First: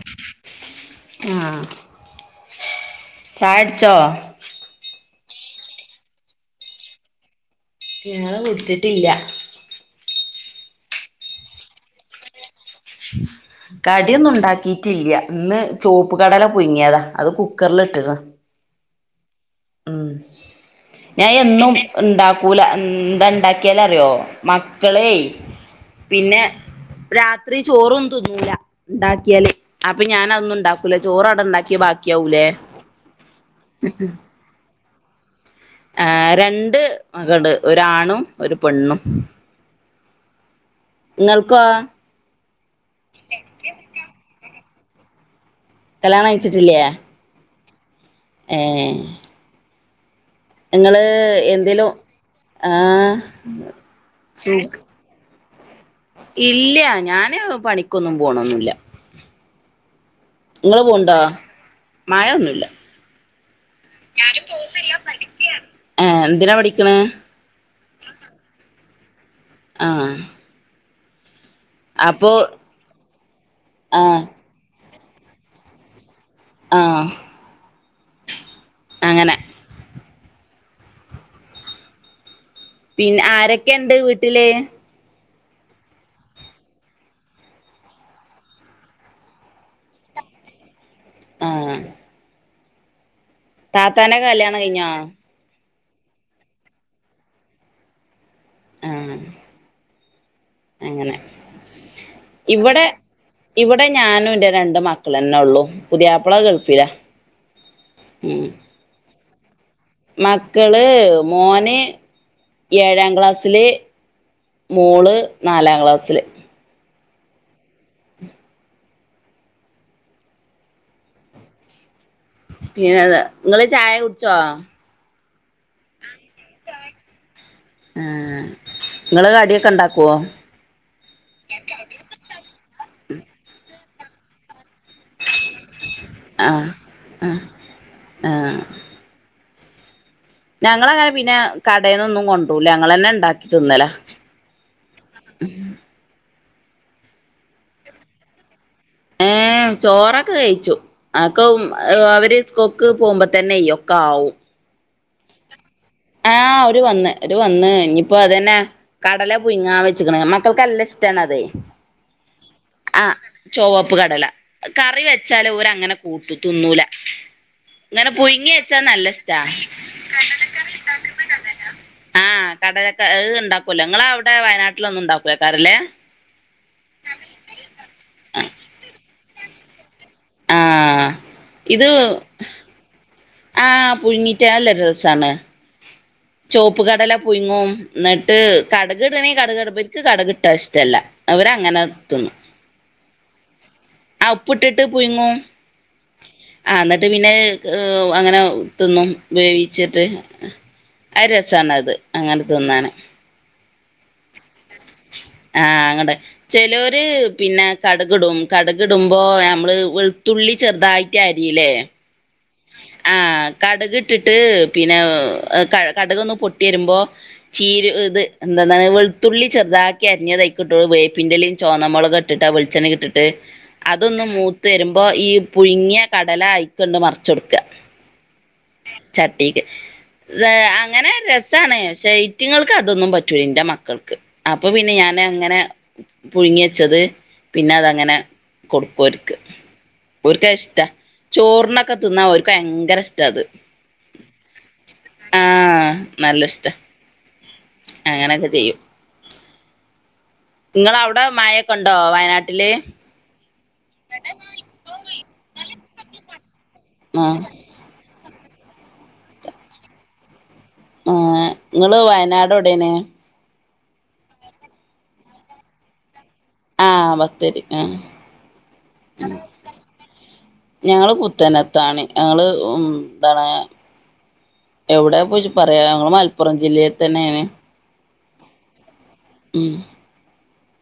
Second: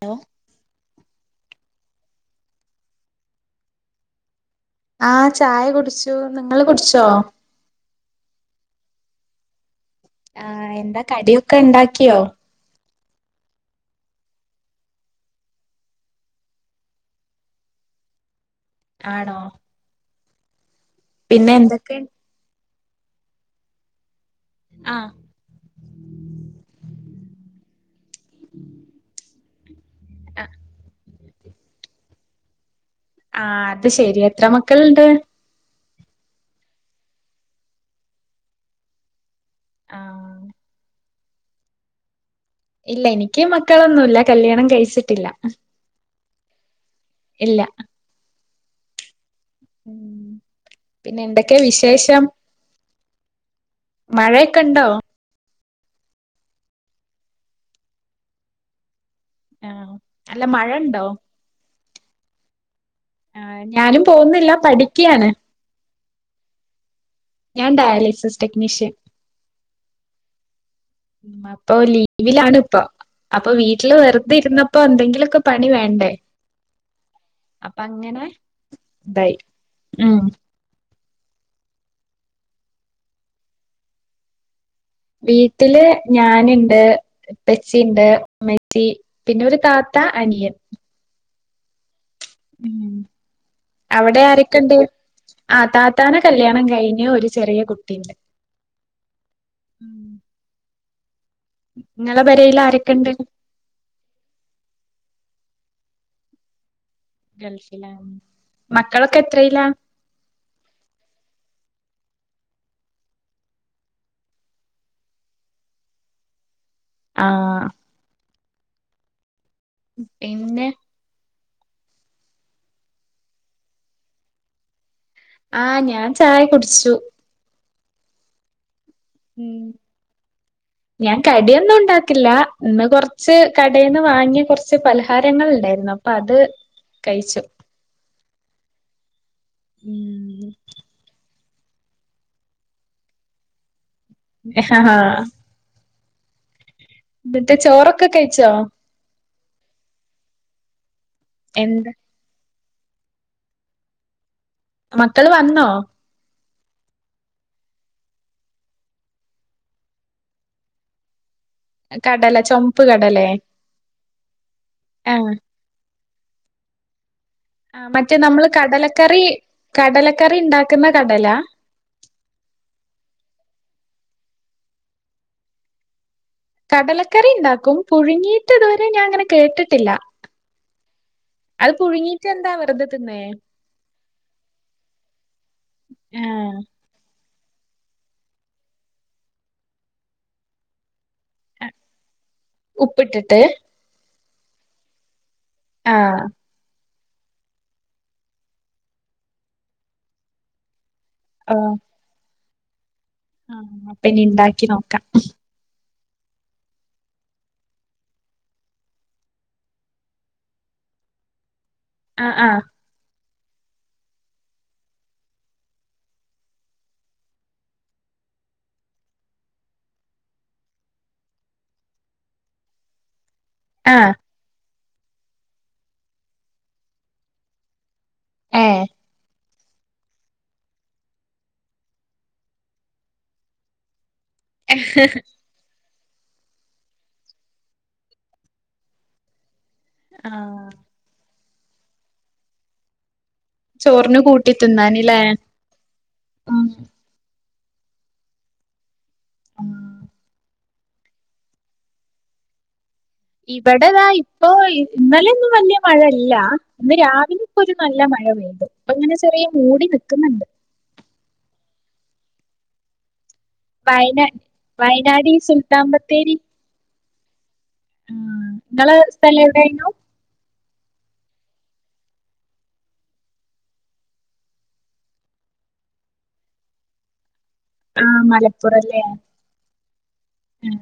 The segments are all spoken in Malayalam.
ഹലോ ആ ചായ കുടിച്ചോ ആ ചായ കുടിച്ചു നിങ്ങള് കുടിച്ചോ ഞങ്ങള് കുടിച്ചിട്ടില്ല ആഹ എന്താ കടിയൊക്കെ ഉണ്ടാക്കിയോ കടിയൊന്നും ഉണ്ടാക്കിട്ടില്ല ഇന്ന് ചുവപ്പ് കടല പുങ്ങിയതാ അത് കുക്കറില ഇട്ടിക്ക്ണു ആണോ ആ ഞാൻ പിന്നെ എന്നും എന്തൊക്കെ ഉണ്ടാക്കൂല എന്ത ഉണ്ടാക്കിയാൽഅറിയോ ആഹ് മക്കളെ പിന്നെ രാത്രി ചോറൊ തിന്നൂല ഉണ്ടാക്കിയല് അപ്പൊ ഞാനതന്ന ഉണ്ടാക്കൂല ചോറ് ഉണ്ടാക്കി ബാക്കിയാവൂലേ ആ അത് ശ രി എത്ര മക മക്കൾ ഇണ്ട് ഏ രണ്ട് മകള് ഒരാണും ഒരു പെണ്ണും ആഹ നിങ്ങൾ കൊ ഇല്ല എനിക്ക് മക്കളൊന്നുല്ല കല്യാണം കഴിച്ചിട്ടില്ല കല്യാണം കഴിച്ചിട്ടില്ലേ ഇല്ല ഏ ഉം ഇങ്ങള് പിന്നെ എന്തൊക്കെ എന്തേലും വിശേഷം ആഹ് മഴയൊക്കെ ഇണ്ടോ ഇല്ല ഞാന് പണിക്കൊന്നും പോണൊന്നില്ല ആഹ് അല്ല മഴ ഇങ്ങള് ഇണ്ടോ പോണ്ടാ മഴൊന്നുല്ല ഞാനും പോവുന്നില്ല പഠിക്കയാണ് ഏഹ് എന്തിനാ പഠിക്കണേ ഞാൻ ഡയലിസീസ് ടെക്നീഷ്യൻ ആ മ്മ ഇപ്പോ ലീവിലാണ് ഇപ്പ അപ്പൊ വീട്ടില് ആഹ് വെറുതെ ഇരുന്ന ഇപ്പൊ എന്തെങ്കിലൊക്ക പണി വേണ്ടേ ആ പ്പ അങ്ങനെ ബൈ ഉം പിന്ന ആരൊക്കെ ഉണ്ട് വീട്ടില് വീട്ടില് ഞാനുണ്ട് ഇപ്പച്ചിയിണ്ട് ഉമ്മച്ചി പിന്നെ ഒരു താത്ത അനിയൻ ആ ഉം അവിടെ കല്യാണം ആരക്കൊണ്ട് കഴിഞ്ഞോ ആ താ ത്താന കല്യാണം കഴിഞ്ഞു ഒരു ചെറിയ കുട്ടിയി ആ അങ്ങനെ ഇങ്ങളെ പെരേല് ഇവിടെ ആരൊക്കെണ്ട് ഇവിടെ ഞാനും ഇന്റെ രണ്ട് മക്കളെന്നെ ഉള്ളൂ പുതിയാപ്പള ഗൾഫിലാ ഗൾഫില ഉം മക്കള് ക്കെത്രയിലാ മക്കള് മോന് ഏഴാം ക്ലാസ്സില് മോള് നാലാം ക്ലാസ്സില് ആഹ് പിന്നെ പിന്നെത് ഇങ്ങള് ചായ കുടിച്ചോ ആ ഞാൻ ചായ കുടിച്ചു ആ നിങ്ങള് ഉം കടിയൊക്കെ ഉണ്ടാക്കുവോ ഞാൻ കടിയൊന്നുണ്ടാക്കില്ല ഇന്ന് കൊറച്ച് കടി ടേന്ന് വാങ്ങി കൊറച്ച് ച്ച് പലഹാരങ്ങളിണ്ടായിരുന്നു അപ്പൊ അത് ആ ആ കഴിച്ചു ആ ഞങ്ങളങ്ങനെ പിന്നെ കടെന്നൊന്നും കൊണ്ടോരുല ഞങ്ങളന്നെ ണ്ടാക്കി തിന്നലാ. ങ് ഹ ആ ന്നിട്ട് ചോറൊക്കെ കഴിച്ചോ? ഏ ചോറൊക്കെഴിച്ചു. അക്കവും എന്ത അവര് കൊക്ക് പോമ്പത്തന്നെ യിയൊക്കെ ആവും. മക്കള് വന്നോ? ആ ഓര് വന്ന് ഒര് വന്ന് ഇനിയിപ്പതന്നെ കടല പുയ്ങ്ങാൻ വെച്ച്ക്കണ് മക്കൾക്കല്ല ഇഷ്ട്ടാണതെ. കടല ചൊമപ്പ് ആ കടലേ ചൊവപ്പ് കടല കറി ആഹ് വെച്ചാൽ ഓരങ്ങനെ കൂട്ടിതിന്നൂലാ. ആ മറ്റേ നമ്മള് കടലക്കറി കടലക്കറി ണ്ടാക്ക്‌ന്ന ആ കടലക്കെ ഏണ്ടാക്കൂലോ ങ്ങളവിടെ വയനാട്ടിലൊന്നു ണ്ടാക്കൂലകരലെ? കടലക്കറി ണ്ടാക്കും പുഴുങ്ങിയിട്ട് ഇതുവരെ ഞാൻ അങ്ങനെ കേട്ടിട്ടില്ല ആഹ് അത് പുഴുങ്ങിട്ടെന്താ വെറുതെ തിന്നെ? ആ പുഴിങ്ങിട്ട് അല്ലെ രസാണ്. ആഹ് ചോപ്പ് കടല പുയ്ങ്ങും ന്നിട്ട് കടകിടണെ കടകിടബെനിക്ക് കടുകിട്ടാ ഇഷ്ട്ടല്ല. അവരങ്ങനെ തിന്നും. ഉപ്പിട്ടിട്ട് ആ ഉപ്പ്ട്ട്ട്ട് പുയ്ങ്ങും ആ ആ ന്നട്ട് പിന്നെ അങ്ങനെ തിന്നും വേവിച്ചിട്ട് അയ് രസാണത് അങ്ങന തിന്നാന്. അപ്പനി ണ്ടാക്കി നോക്കാം. ആ അങ്ങടെ ചെലോര് പിന്നെ കട് ഗ്‌ടും കട് ഗ്‌ടുമ്പോ യമ്മള് വെൾത്തുള്ളി ചെർതായിട്ടരീലെ ആ ആ കട് ഗ്‌ട്ട്ട്ട് പിന്നെ ക കടുകൊന്ന് ‌ പൊട്ട്യരുമ്പോ ചീരു ഇത് എന്തന്നാ വെൾത്തുള്ളി ചെർതാക്കി അര്ഞ്ഞ തയ്ക്കിട്ടോളൂ വേപ്പിന്റെലേം ചൊവ്ന്ന മൊളകിട്ടിട്ട് വെളിച്ചെണ്ണേകിട്ടിട്ട് ത് ആഹ് അതൊന്ന്‌ മൂത് ത്തരുമ്പോ ഈ പുഴ്ങ്ങ്യ കടല അയ്ക്കണ്ട് മർ ച്ചൊട്ക്കാ ഏഹ് ചട്ട് [unintelligible] അങ്ങനെ രസാണ് ശെ ഇറ്റങ്ങക്കതൊന്നും പറ്റൂല എന്റെ മക്കൾക്ക്. അപ്പൊ പിന്നെ ഞാന്ങ്ങനെ പുഴുങ്ങിച്ചത് പിന്നെ അതങ്ങനെ കൊടുക്കോര്ക്ക്. ഒര്ക്കാ അത് ആഹ് ഇഷ്ട്ടാ ചോർണ ഒക്കെ തിന്നാൻ ഓല്ക്ക് ഭയങ്കര ഇഷ്ട്ടാ ചോറിന് കൂട്ടി തിന്നാന്ല്ലേ ആഹ് നല്ല ഇഷ്ട അങ്ങനൊക്കെ ചെയ്യും ആ നിങ്ങളെ അവിടെ മായൊക്കെ ഉണ്ടോ വയനാട്ടില് ഇവിടതാ ഇപ്പൊ ഇന്നലെന്നും വലിയ മഴല്ല ഇന്ന് രാവിലെ ആഹ് ഇപ്പോ ഒരു നല്ല മഴ പെയ്തു അങ്ങനെ ചെറിയ മൂടി നിക്കുന്നുണ്ട് ആ നിങ്ങള് വയനാട് എവിടെണ് വയനാട് വയനാടി സുൽത്താൻ ബത്തേരി ആഹ് ബത്തേരി ആഹ് ആ നിങ്ങളെ സ്ഥലം എവിടേനു ഞങ്ങള് പുത്തനത്താണി ഞങ്ങള് എന്താണ് എവിടെ പോയി പറയാ ഞങ്ങ മലപ്പുറം ജില്ലയിൽ തന്നെയേണ് ആഹ് മലപ്പുറല്ലേ ഉം ഉം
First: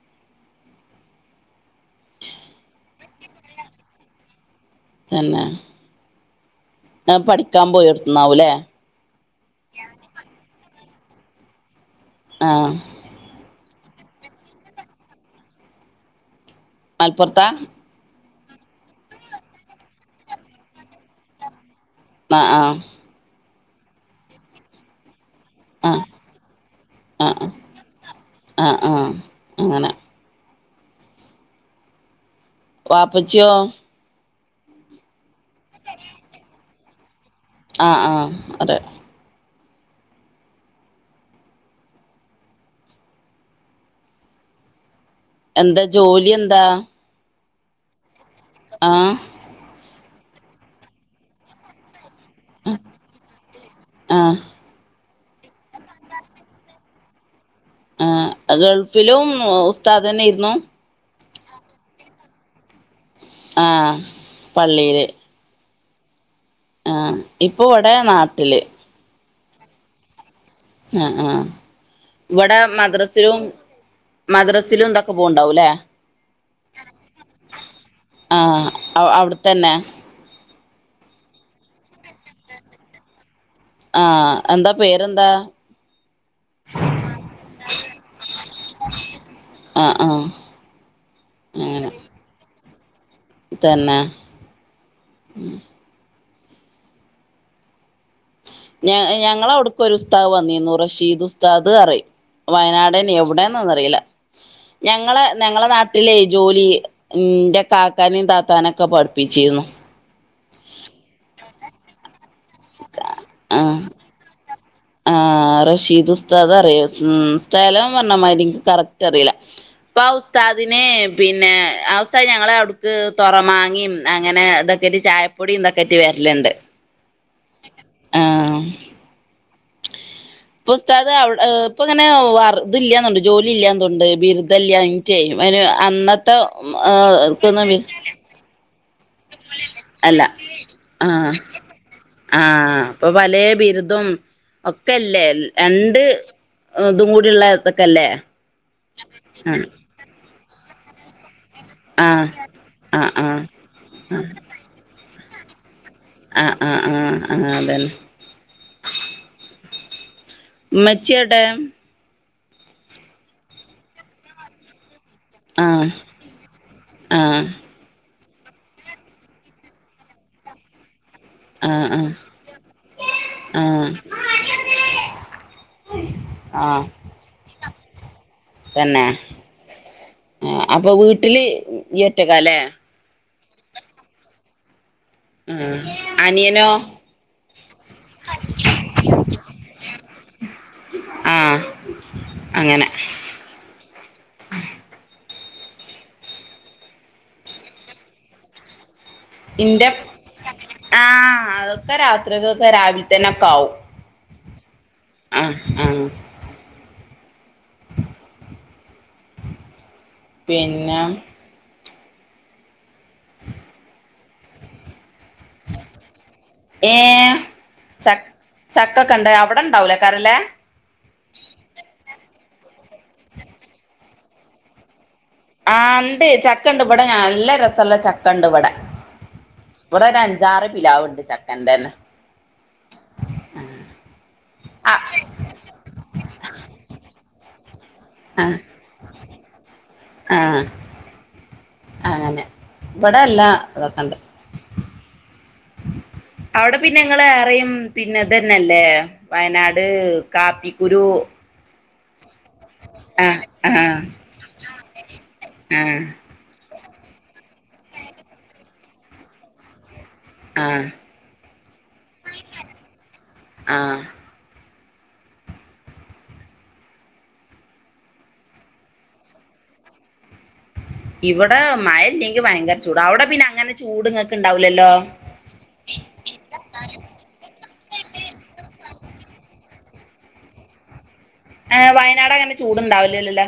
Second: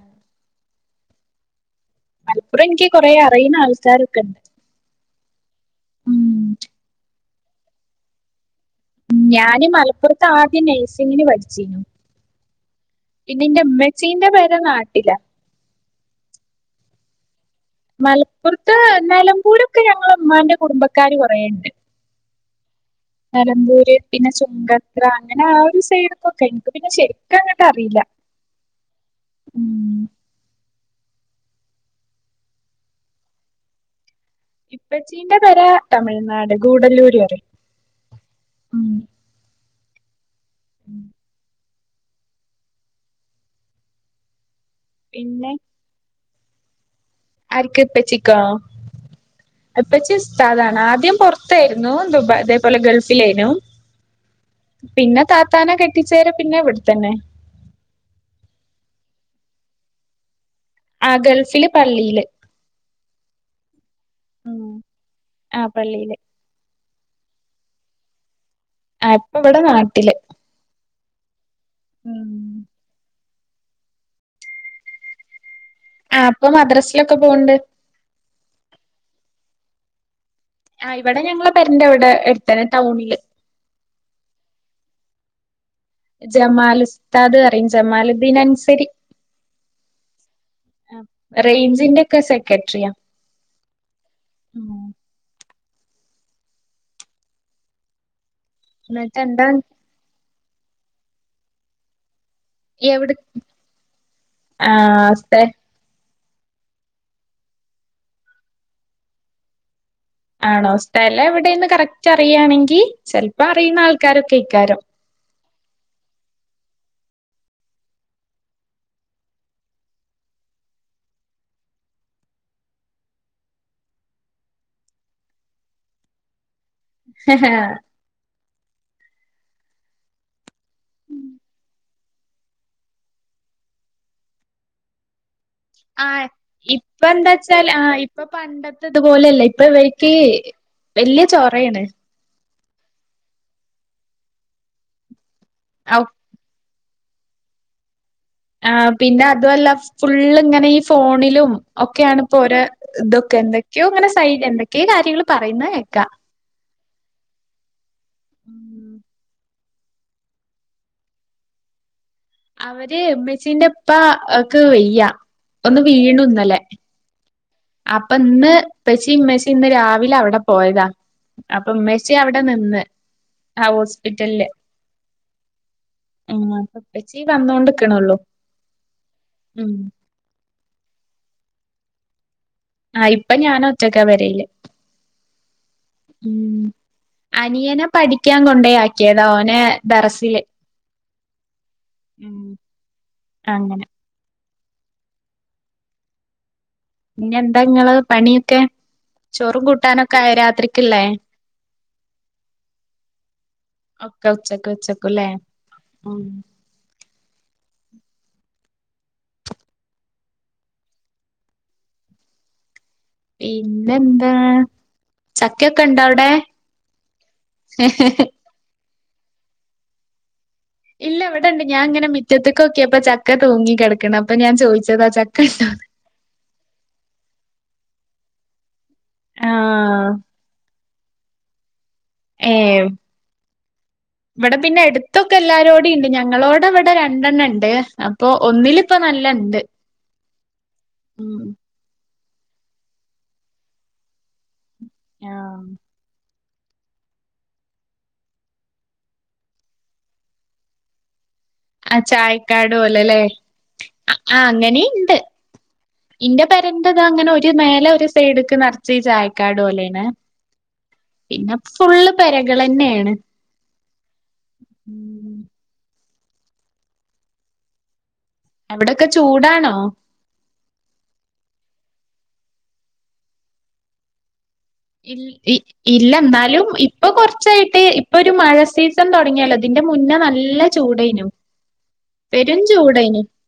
മലപ്പുറം എനിക്ക് കൊറേ അറിയുന്ന ആൾക്കാരൊക്കെ ഉണ്ട് തന്നെ ഉം പഠിക്കാൻ പോയടുത്തുന് ആവും ഇല്ലേ ഞാന് മലപ്പുറത്ത ആദ്യം നഴ് സിങ്ങിന് പഠിച്ചിരുന്നു ആഹ് പിന്നെ ഇന്റെ ഇമ്മ- ഹസ്സിന്റെ പേരെ നാട്ടില മലപ്പുറത്താ മലപ്പുറത്ത് നിലമ്പൂരൊക്കഞങ്ങളെ ഉമ്മാന്റെ കുടുംബക്കാർ കുറെ ഉണ്ട് ആ ആ നിലമ്പൂര് പിന്നെ ചുങ്കത്ര അങ്ങനെ ആ ഒരു ആഹ് സൈഡക്കൊക്കെ എനിക്ക് പിന്നെ ശരിക്കും ആഹ് ആഹ് അങ്ങോട്ട് അറിയില്ല ആഹ് ആഹ് ഉ അങ്ങനെ വാപ്പച്ചിയോ ഇപ്പച്ചീന്റെ പേര തമിഴ്നാട് ഗൂഡല്ലൂര് പറിം ആ ആ അറ്യം ഉം എന്താ ജോലി എ ന്താ ആര്ക്ക്‌ ഇപ്പച്ചി ക്ക ഇപ്പച്ചി ഉസ്താദ് ആണ് ആദ്യം പുറത്തായിരുന്നു ദുബ അതേപോലെ ഗൾഫിലായിനു ആഹ് പിന്നെ താത്താന കെട്ടിച്ചേരെ പിന്നെ എവിടെത്തന്നെ ആ ഗൾഫിലും ഉസ്താ തന്നെയിരുന്നു ആ ഗൾഫില് പള്ളിയില് ആ പള്ളീല് പള്ളില് ആ ഇപ്പൊ ഇവിടെ നാട്ടില് ആ ഇപ്പവിടെ നാട്ടില് ആ ആ ഉം. ഇവടെ മദ്രസ് ത്തിലുംമദ്രസിലും എന്തൊക്കെ പോകണ്ടാവും അല്ലേ ആ അപ്പൊ മദ്രാസിലൊക്കെ പോണ്ട് ആഹ് അവിടെത്തന്നെ ആ ഇവിടെ ഞങ്ങള് പേരന്റ് ഇവിടെ എടുത്തന ടൗണില് ആ എന്താ പേരെന്താ ജമാൽ ഉസ്താദ് പറയു ജമാലുദ്ദീൻ അൻസരി ആഹ് ആഹ് അങ്ങനെ റേഞ്ചിന്റെഒക്കെെസേ കെട്ടറിയാ തന്നെ ഉ ഞ എന്നിട്ട് എന്താ ഞങ്ങള അവിടക്ക ഒരു ഉസ്താദ് വന്നു ന്നിന്നു റഷീദ് ഉസ്താദ് പറയു എവിടെ വയനാട്നെഎവിടെന്ന് ഒന്ന അറിയില്ല ആഹ് ഞങ്ങള് സ്ഥ ഞങ്ങളെ നാട്ടിലെ ജോലി എന്റെ കാക്കാനയും താത്താനൊക്കെ പഠിപ്പിച്ചിരുന്നു ആണോ സ്ഥലം എവിടെന്ന് കറക്റ്റ് അറിയാണെങ്കിൽ ഇക്ക് ചിലപ്പോ ആഹ് അറിയുന്ന ആൾക്കാരൊക്കെ ഇക്കാരോ ആ റഷീദ് ഉസ്താദ് അറിയ സ് പറഞ്ഞ മാതിരിനിക്ക് കറക്റ്റ് അറിയില്ല അപ്പൊ ആ ഉസ്താദിനന് പിന്നെ ആ ഉസ്താദ് ഞങ്ങള് അവിടുക്ക് തുറ മാങ്ങിയും അങ്ങനെ ഇതൊക്കെ് ചായപ്പൊടിയ ഇതൊക്കെ ആട്ട് വരലുണ്ട് ഹ പുസ്തക അ ഇപ്പൊ ഇങ്ങനെ വറുത ഇല്ലന്നുണ്ട് ജോലി ഇല്ലണ്ട് ബിരുദല്ലന ചെയ്യും അ ആഹ് യ്ന്അന്നത്തെ ഏ എക്കന്ന ഇത്പോലെയല്ല ഇപ്പ ഇവയ്ക്ക് ആ വല്യ ചോറാണ് ആ അപ്പൊ പല ബിരുദും ഒക്കെല്ലേ രണ്ട് ഇതുംകൂടിയ ഉള്ളതൊക്കെ അല്ലേ ആ പിന്നെ അതുമല്ല ഫുള്ള് എങ്ങനെ ഈ ഫോണിലും ഒക്കെയാണ് ആഹ് ഇപ്പോരെ ആഹ് ഇതൊക്കെ ആഹ് എന്തൊക്കെയോ അങ്ങനെ സൈഡ് എന്തൊക്കേ കാര്യങ്ങൾ പറയുന്നത് കേക്കാ ആഹ് ആഹ് ആഹ് ആഹ് അതന്നെ ഊം ഉമ്മച്ചിയോ ടെ അവര് ഇമ്മച്ചീന്റെപ്പാക്ക് വയ്യ ഒന്ന് ആഹ് വീണു ഇന്നലെ ആഹ് അപ്പം ഇന്ന് ഇപച്ചിം ഉമ്മച്ചി ഇന്ന് രാവിലെ അവിടെ പോയതാ അപ്പൊ ആഹ് ആഹ് ഉമ്മച്ചി അവിടെ നിന്ന് ആ ആഹ് ഹോസ്പിറ്റലില് ഉം അപ്പ ആഹ് ഉപ്പച്ചി വന്നോണ്ട് ക്ക്ണൊള്ളൂ തന്നെ ആ അപ്പൊ വീട്ടില് ഇയൊറ്റ ക്കാലേ പ്പം ഞാൻ ഒറ്റക്ക പെരേല് ഉം ഉം അനിയനോ അനിയനെ പഠിക്കാൻ കൊണ്ട യാക്കിയതാ ഓനെ ദറസില് ആഹ് ഉം അങ്ങനെ അങ്ങനെ പിന്നെ എന്താ ഇങ്ങള് പണിയൊക്കെ ചോറും ഇന്റെ കൂട്ടാനൊക്കെ ആയോ രാത്രിക്കില്ലേ ആഹ് അതൊക്കെ രാത്രികക്ക് രാവിൽ തന്നെ ഒക്കെ ആവും ക്കെ ഉച്ചക്ക് വെച്ച കുല്ലേ ആഹ് ആഹ് ഉം പിന്നെ പിന്നെ എന്താ ചക്കയൊക്കെ ഇണ്ടോ ഔടെ ക്കെക്കണ്ട് അവിടെ ഉണ്ടാവുലേകാരല്ലേ ഇല്ല ഇവിടെണ്ട് ഞാൻ ഇങ്ങനെ മിറ്റത്ത്ക്കോക്ക്യപ്പോ ചക്ക തൂങ്ങി കെടക്ണ് അപ്പൊ ഞാൻ ചോദിച്ചതാ ച ആ ഇണ്ട് ചക്കണ്ട് ഇബടെ നല്ല രസള്ള ചക്കണ്ട് ഇവടെ ഇവിടെ ആഹ് ഒരഞ്ചാറ് പിലാവിണ്ട് ഇണ്ട് ചക്കൻ്റെന്നെ ഏഹ് ഇവിടെ പിന്നെ ആ എട്ത്തൊക്കെ എല്ലാരോടീണ്ട് ഞങ്ങളോടെ ഇവടെ രണ്ടെണ്ണ ഇണ്ട് അപ്പൊ ആ ഒന്നിലിപ്പ നല്ല ഇണ്ട് ആ ഉം അങ്ങനെ ഇവിടെല്ലാ ഇതൊക്കെണ്ട്. ആഹ്. അവിടെ പിന്നെ ഇങ്ങള് ഏറെയും പിന്നെ ഇതന്നല്ലേ വയനാട് കാപ്പിക്കുരു. അഹ് ചായി ക്കാട് പോലെയല്ലേ? ആ ആ ആ അങ്ങനീണ്ട് ആ ഇന്റെ പെര ഇത് ദാ ഇങ്ങനെ ഒരു മേലെ ഒരു സൈഡ്ക്ക് നർച്ച് ഈ ചായക്കാട് പോലേണ്. ആ പിന്നെ ഫുള്ള് പെരകൾ തന്നെയാണ്. ആ ഉം. അവിടൊക്കെ ചൂടാണോ? ഇവിടെ മയയില്ലങ്കി ഭയങ്കര ചൂട അവിടെ പിന്നെ അങ്ങനെ ചൂട്ങ്ങക് ഇൽ ഇ ഇല്ല എന്നാലും ഇപ്പൊ കുറച്ചായിട്ട് ഇ ഇപ്പൊ ഒരു മഴ സീസൺ തുടങ്ങിയല്ലൊലതി എന്റെ മുന്നേ നല്ല ചൂടയനു. ആ വയനാട് അങ്ങനെ ചൂട്ണ്ടാവലല്ലല്ലോ?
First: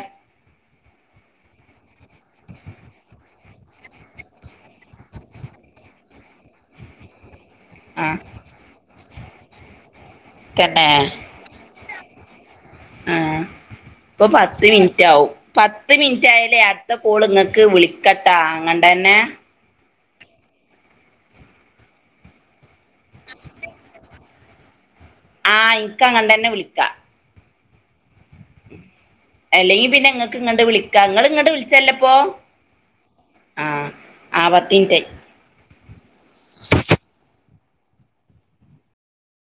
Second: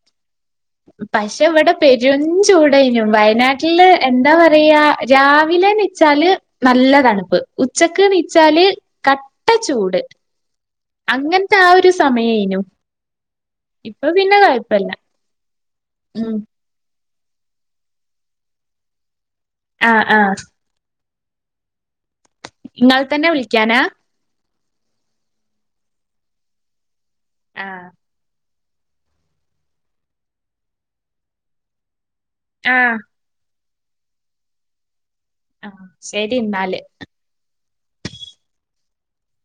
പക്ഷെ ഇവിടെ പെര ചൂടയനു, വയനാട്ടില് എന്താ പറയാ രാവിലെന്നെ ച്ചാല് നല്ല തണുപ്പ്. ഉച്ചക്ക് ആ നീച്ചാല് കട്ട ചൂട്. തന്നെ അങ്ങനത്തെ ആ ഒരു സമയേനു. ആ ഇപ്പൊ പിന്നെ പത്ത് കൊഴപ്പല്ല മിനിറ്റാവും പത്ത് ഉം മിനിറ്റായാലെ അ ത്തെ കോള് ഇങ്ങക്ക് വിളിക്കട്ടാ അങ്ങണ്ടന്നെ ആഹ് ആഹ് ഇങ്ങളെ തന്നെ വിളിക്കാനാ ആഹ് ഇക്ക് അങ്ങ തന്നെ വിളിക്കാം ആഹ് അല്ലെങ്കി പിന്നെ ഇങ്ങക്ക് ഇങ്ങോട്ട് വിളിക്കാം ഇങ്ങള് ഇങ്ങോട്ട് വിളിച്ചല്ലെപ്പോ ആഹ് ആഹ് ആപത്തിന്റെ ആഹ് ശരിയെന്നാല്